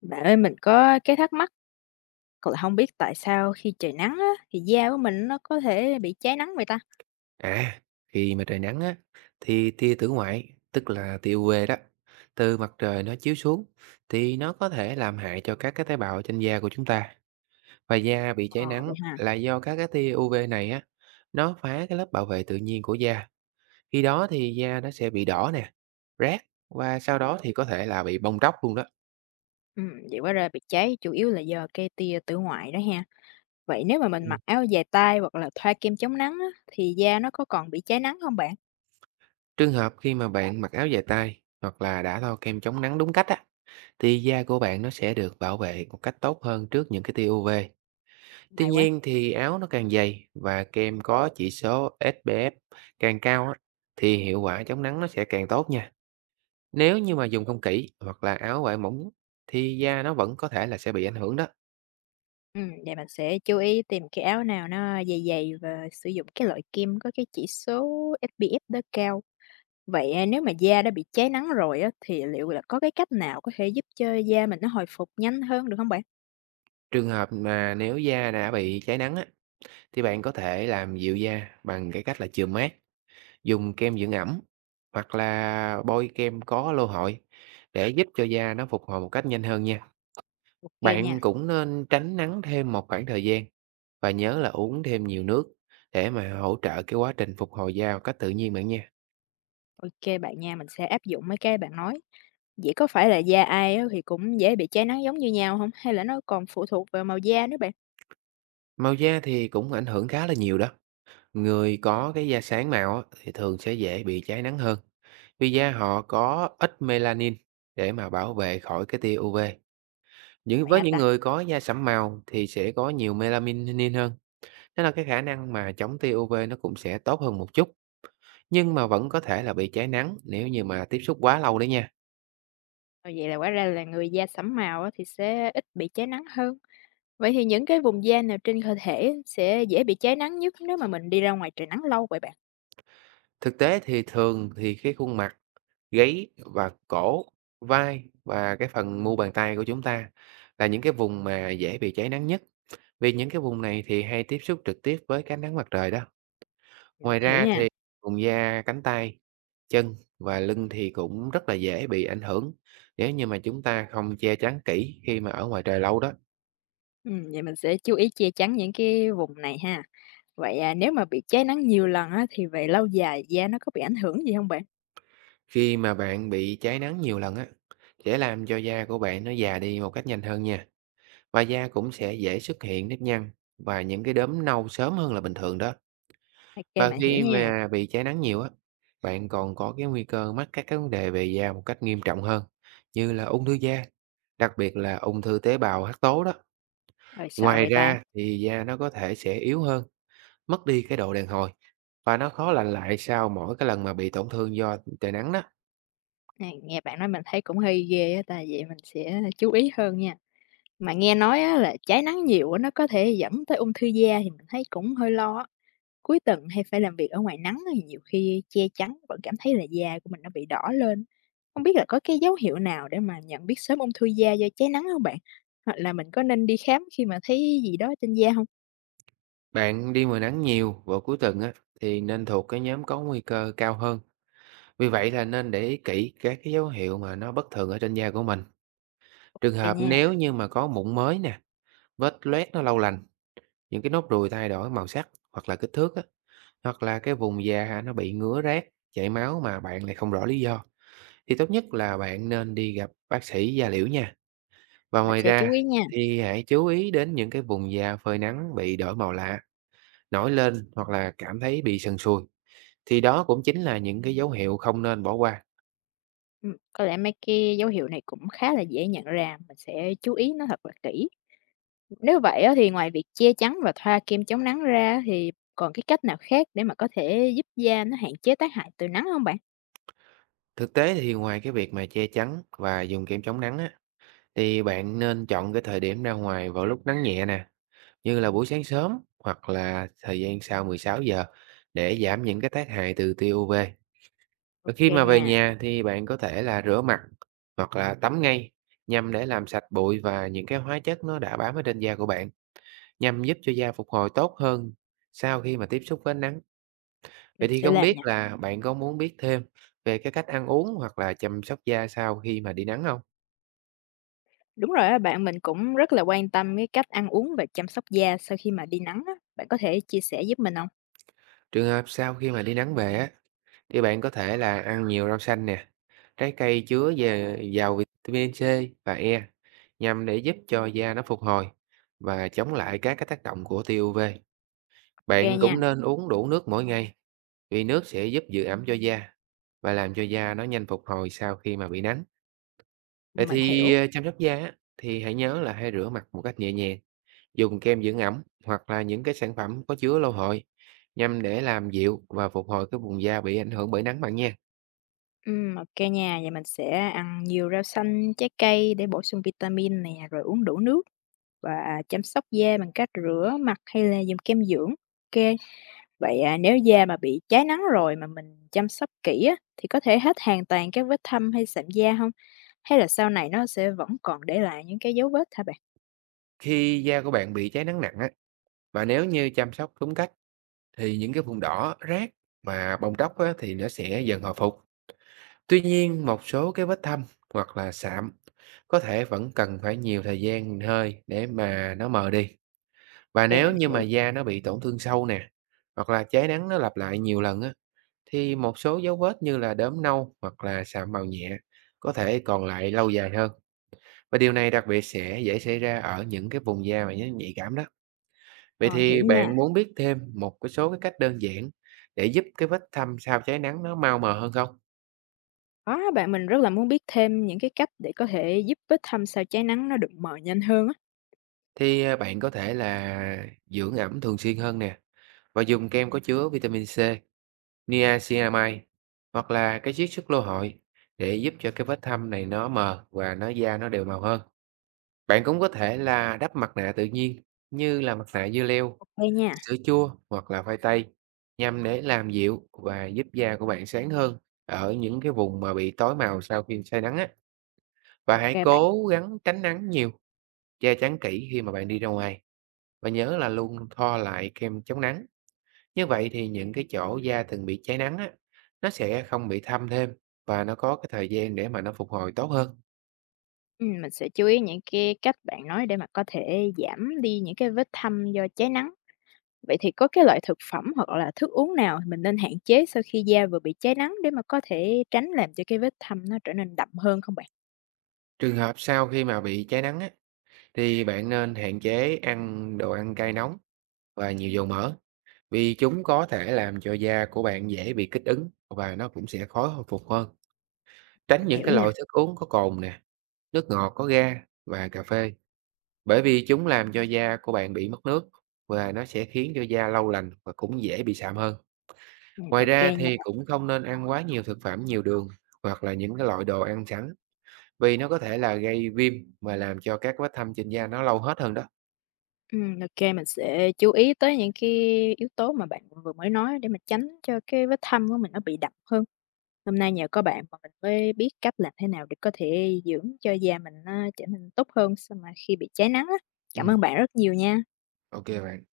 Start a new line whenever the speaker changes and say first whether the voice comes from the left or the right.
left: Bạn ơi, mình có cái thắc mắc là không biết tại sao khi trời nắng á, thì da của mình nó có thể bị cháy nắng vậy ta?
right: À, khi mà trời nắng á, thì tia tử ngoại, tức là tia UV đó, từ mặt trời nó chiếu xuống, thì nó có thể làm hại cho các cái tế bào trên da của chúng ta. Và da bị cháy
left: Ờ, vậy
right: nắng
left: ha.
right: là do các cái tia UV này á, nó phá cái lớp bảo vệ tự nhiên của da. Khi đó thì da nó sẽ bị đỏ nè, rát và sau đó thì có thể là bị bong tróc luôn đó.
left: Vậy hóa ra bị cháy chủ yếu là do cái tia tử ngoại đó ha. Vậy nếu mà mình
right: Ừ.
left: mặc áo dài tay hoặc là thoa kem chống nắng á, thì da nó có còn bị cháy nắng không bạn?
right: Trường hợp khi mà bạn mặc áo dài tay hoặc là đã thoa kem chống nắng đúng cách á, thì da của bạn nó sẽ được bảo vệ một cách tốt hơn trước những cái tia UV. Tuy
left: May quá.
right: nhiên thì áo nó càng dày và kem có chỉ số SPF càng cao á, thì hiệu quả chống nắng nó sẽ càng tốt nha. Nếu như mà dùng không kỹ hoặc là áo vải mỏng thì da nó vẫn có thể là sẽ bị ảnh hưởng đó.
left: Vậy mình sẽ chú ý tìm cái áo nào nó dày dày và sử dụng cái loại kem có cái chỉ số SPF đó cao. Vậy, nếu mà da đã bị cháy nắng rồi á, thì liệu là có cái cách nào có thể giúp cho da mình nó hồi phục nhanh hơn được không bạn?
right: Trường hợp mà nếu da đã bị cháy nắng á, thì bạn có thể làm dịu da bằng cái cách là chườm mát, dùng kem dưỡng ẩm hoặc là bôi kem có lô hội để giúp cho da nó phục hồi một cách nhanh hơn nha.
left: OK nha,
right: Bạn cũng nên tránh nắng thêm một khoảng thời gian. Và nhớ là uống thêm nhiều nước để mà hỗ trợ cái quá trình phục hồi da một cách tự nhiên bạn nha.
left: OK bạn nha, mình sẽ áp dụng mấy cái bạn nói. Vậy có phải là da ai á thì cũng dễ bị cháy nắng giống như nhau không? Hay là nó còn phụ thuộc vào màu da nữa bạn?
right: Màu da thì cũng ảnh hưởng khá là nhiều đó. Người có cái da sáng màu á, thì thường sẽ dễ bị cháy nắng hơn. Vì da họ có ít melanin để mà bảo vệ khỏi cái tia UV. Những
left: Vậy
right: với
left: hả
right: những
left: ta?
right: người có da sẫm màu thì sẽ có nhiều melanin hơn. Nên là cái khả năng mà chống tia UV nó cũng sẽ tốt hơn một chút. Nhưng mà vẫn có thể là bị cháy nắng nếu như mà tiếp xúc quá lâu đấy nha.
left: Ờ, vậy là quả ra là người da sẫm màu á thì sẽ ít bị cháy nắng hơn. Vậy thì những cái vùng da nào trên cơ thể sẽ dễ bị cháy nắng nhất nếu mà mình đi ra ngoài trời nắng lâu vậy bạn?
right: Thực tế thì thường thì cái khuôn mặt, gáy và cổ, vai và cái phần mu bàn tay của chúng ta là những cái vùng mà dễ bị cháy nắng nhất, vì những cái vùng này thì hay tiếp xúc trực tiếp với cái ánh nắng mặt trời đó.
left: Vậy mình
right: Ngoài
left: hiểu
right: ra
left: nha.
right: thì vùng da cánh tay, chân và lưng thì cũng rất là dễ bị ảnh hưởng nếu như mà chúng ta không che chắn kỹ khi mà ở ngoài trời lâu đó.
left: Vậy mình sẽ chú ý che chắn những cái vùng này ha. Vậy, nếu mà bị cháy nắng nhiều lần á thì về lâu dài da nó có bị ảnh hưởng gì không bạn?
right: Khi mà bạn bị cháy nắng nhiều lần á, sẽ làm cho da của bạn nó già đi một cách nhanh hơn nha. Và da cũng sẽ dễ xuất hiện nếp nhăn và những cái đốm nâu sớm hơn là bình thường đó.
left: OK
right: Và
left: mình hiểu
right: khi
left: nha.
right: mà bị cháy nắng nhiều á, bạn còn có cái nguy cơ mắc các cái vấn đề về da một cách nghiêm trọng hơn, như là ung thư da, đặc biệt là ung thư tế bào hắc tố đó.
left: Ôi, sợ
right: Ngoài
left: vậy ta.
right: ra thì da nó có thể sẽ yếu hơn, mất đi cái độ đàn hồi và nó khó lành lại sau mỗi cái lần mà bị tổn thương do trời nắng đó.
left: À, nghe bạn nói mình thấy cũng hơi ghê á ta, vậy mình sẽ chú ý hơn nha. Mà nghe nói á là trái nắng nhiều á, nó có thể dẫn tới ung thư da thì mình thấy cũng hơi lo á. Cuối tuần hay phải làm việc ở ngoài nắng á, thì nhiều khi che chắn vẫn cảm thấy là da của mình nó bị đỏ lên. Không biết là có cái dấu hiệu nào để mà nhận biết sớm ung thư da do trái nắng không bạn? Hoặc là mình có nên đi khám khi mà thấy gì đó trên da không?
right: Bạn đi mùa nắng nhiều vào cuối tuần á thì nên thuộc cái nhóm có nguy cơ cao hơn. Vì vậy là nên để ý kỹ các cái dấu hiệu mà nó bất thường ở trên da của mình. Trường
left: Ok
right: hợp
left: nha,
right: nếu như mà có mụn mới nè, vết loét nó lâu lành, những cái nốt ruồi thay đổi màu sắc hoặc là kích thước á, hoặc là cái vùng da hả, nó bị ngứa rát, chảy máu mà bạn lại không rõ lý do thì tốt nhất là bạn nên đi gặp bác sĩ da liễu nha. Và
left: mình
right: ngoài
left: sẽ chú
right: ra
left: ý nha.
right: thì hãy chú ý đến những cái vùng da phơi nắng bị đổi màu lạ, nổi lên hoặc là cảm thấy bị sần sùi thì đó cũng chính là những cái dấu hiệu không nên bỏ qua.
left: Ừ, có lẽ mấy cái dấu hiệu này cũng khá là dễ nhận ra, mình sẽ chú ý nó thật là kỹ. Nếu vậy á, thì ngoài việc che chắn và thoa kem chống nắng ra thì còn cái cách nào khác để mà có thể giúp da nó hạn chế tác hại từ nắng không bạn?
right: Thực tế thì ngoài cái việc mà che chắn và dùng kem chống nắng á, thì bạn nên chọn cái thời điểm ra ngoài vào lúc nắng nhẹ nè, như là buổi sáng sớm hoặc là thời gian sau 16 giờ để giảm những cái tác hại từ tia UV. Và
left: Ok
right: khi
left: kê
right: mà về
left: nha,
right: nhà thì bạn có thể là rửa mặt hoặc là tắm ngay nhằm để làm sạch bụi và những cái hóa chất nó đã bám ở trên da của bạn, nhằm giúp cho da phục hồi tốt hơn sau khi mà tiếp xúc với ánh nắng.
left: mình
right: Vậy thì
left: sẽ
right: không
left: làm
right: biết
left: nha.
right: là bạn có muốn biết thêm về cái cách ăn uống hoặc là chăm sóc da sau khi mà đi nắng không?
left: Đúng rồi á bạn, mình cũng rất là quan tâm cái cách ăn uống và chăm sóc da sau khi mà đi nắng á, bạn có thể chia sẻ giúp mình không?
right: Trường hợp sau khi mà đi nắng về á, thì bạn có thể là ăn nhiều rau xanh nè, trái cây chứa về giàu vitamin C và E, nhằm để giúp cho da nó phục hồi và chống lại các cái tác động của tia UV.
left: Ok
right: Bạn
left: nha,
right: cũng nên uống đủ nước mỗi ngày, vì nước sẽ giúp giữ ẩm cho da và làm cho da nó nhanh phục hồi sau khi mà bị nắng. Vậy
left: mình
right: thì,
left: hiểu.
right: chăm sóc da á, thì hãy nhớ là hãy rửa mặt một cách nhẹ nhàng. Dùng kem dưỡng ẩm hoặc là những cái sản phẩm có chứa lâu hồi nhằm để làm dịu và phục hồi cái vùng da bị ảnh hưởng bởi nắng bạn nha.
left: Ô nha, vậy mình sẽ ăn nhiều rau xanh, trái cây để bổ sung vitamin nè, rồi uống đủ nước và chăm sóc da bằng cách rửa mặt hay là dùng kem dưỡng. Kê. Vậy, nếu da mà bị cháy nắng rồi mà mình chăm sóc kỹ á, thì có thể hết hoàn toàn các vết thâm hay sạm da không? Hay là sau này nó sẽ vẫn còn để lại những cái dấu vết hả bạn?
right: Khi da của bạn bị cháy nắng nặng á, và nếu như chăm sóc đúng cách thì những cái vùng đỏ, rát và bong tróc á, thì nó sẽ dần hồi phục. Tuy nhiên, một số cái vết thâm hoặc là sạm có thể vẫn cần phải nhiều thời gian hơi để mà nó mờ đi. Và
left: Ra
right: nếu
left: mình
right: như mà
left: hiểu,
right: da nó bị tổn thương sâu nè, hoặc là cháy nắng nó lặp lại nhiều lần á, thì một số dấu vết như là đốm nâu hoặc là sạm màu nhẹ có thể còn lại lâu dài hơn. Và điều này đặc biệt sẽ dễ xảy ra ở những cái vùng da mà nó nhạy cảm đó. Vậy
left: ờ, hiểu
right: thì
left: nha.
right: bạn muốn biết thêm một cái số cái cách đơn giản để giúp cái vết thâm sau cháy nắng nó mau mờ hơn không?
left: Có á bạn, mình rất là muốn biết thêm những cái cách để có thể giúp vết thâm sau cháy nắng nó được mờ nhanh hơn á.
right: Thì à, bạn có thể là dưỡng ẩm thường xuyên hơn nè và dùng kem có chứa vitamin C, niacinamide hoặc là cái chiết xuất lô hội để giúp cho cái vết thâm này nó mờ và nó da nó đều màu hơn. Bạn cũng có thể là đắp mặt nạ tự nhiên như là mặt nạ dưa leo,
left: Ok nha,
right: sữa chua hoặc là khoai tây nhằm để làm dịu và giúp da của bạn sáng hơn ở những cái vùng mà bị tối màu sau khi say nắng á. Và
left: Ok
right: hãy
left: bạn.
right: cố gắng tránh nắng nhiều, che chắn kỹ khi mà bạn đi ra ngoài và nhớ là luôn thoa lại kem chống nắng. Như vậy thì những cái chỗ da từng bị cháy nắng á, nó sẽ không bị thâm thêm và nó có cái thời gian để mà nó phục hồi tốt hơn.
left: Mình sẽ chú ý những cái cách bạn nói để mà có thể giảm đi những cái vết thâm do cháy nắng. Vậy thì có cái loại thực phẩm hoặc là thức uống nào mình nên hạn chế sau khi da vừa bị cháy nắng để mà có thể tránh làm cho cái vết thâm nó trở nên đậm hơn không bạn?
right: Trường hợp sau khi mà bị cháy nắng á, thì bạn nên hạn chế ăn đồ ăn cay nóng và nhiều dầu mỡ, vì chúng có thể làm cho da của bạn dễ bị kích ứng và nó cũng sẽ khó hồi phục hơn. Tránh
left: Mình
right: những
left: hiểu
right: cái
left: nha.
right: loại thức uống có cồn nè, nước ngọt có ga và cà phê, bởi vì chúng làm cho da của bạn bị mất nước và nó sẽ khiến cho da lâu lành và cũng dễ bị sạm hơn. Ngoài
left: Ok
right: ra
left: nha
right: thì
left: bạn.
right: cũng không nên ăn quá nhiều thực phẩm nhiều đường hoặc là những cái loại đồ ăn sẵn vì nó có thể là gây viêm và làm cho các vết thâm trên da nó lâu hết hơn đó.
left: Ô mình sẽ chú ý tới những cái yếu tố mà bạn vừa mới nói để mà tránh cho cái vết thâm của mình nó bị đậm hơn. Hôm nay nhờ có bạn mà mình mới biết cách làm thế nào để có thể dưỡng cho da mình nó trở nên tốt hơn sau mà khi bị cháy nắng á. Cảm
right: Ừ,
left: ơn bạn rất nhiều nha.
right: ok bạn.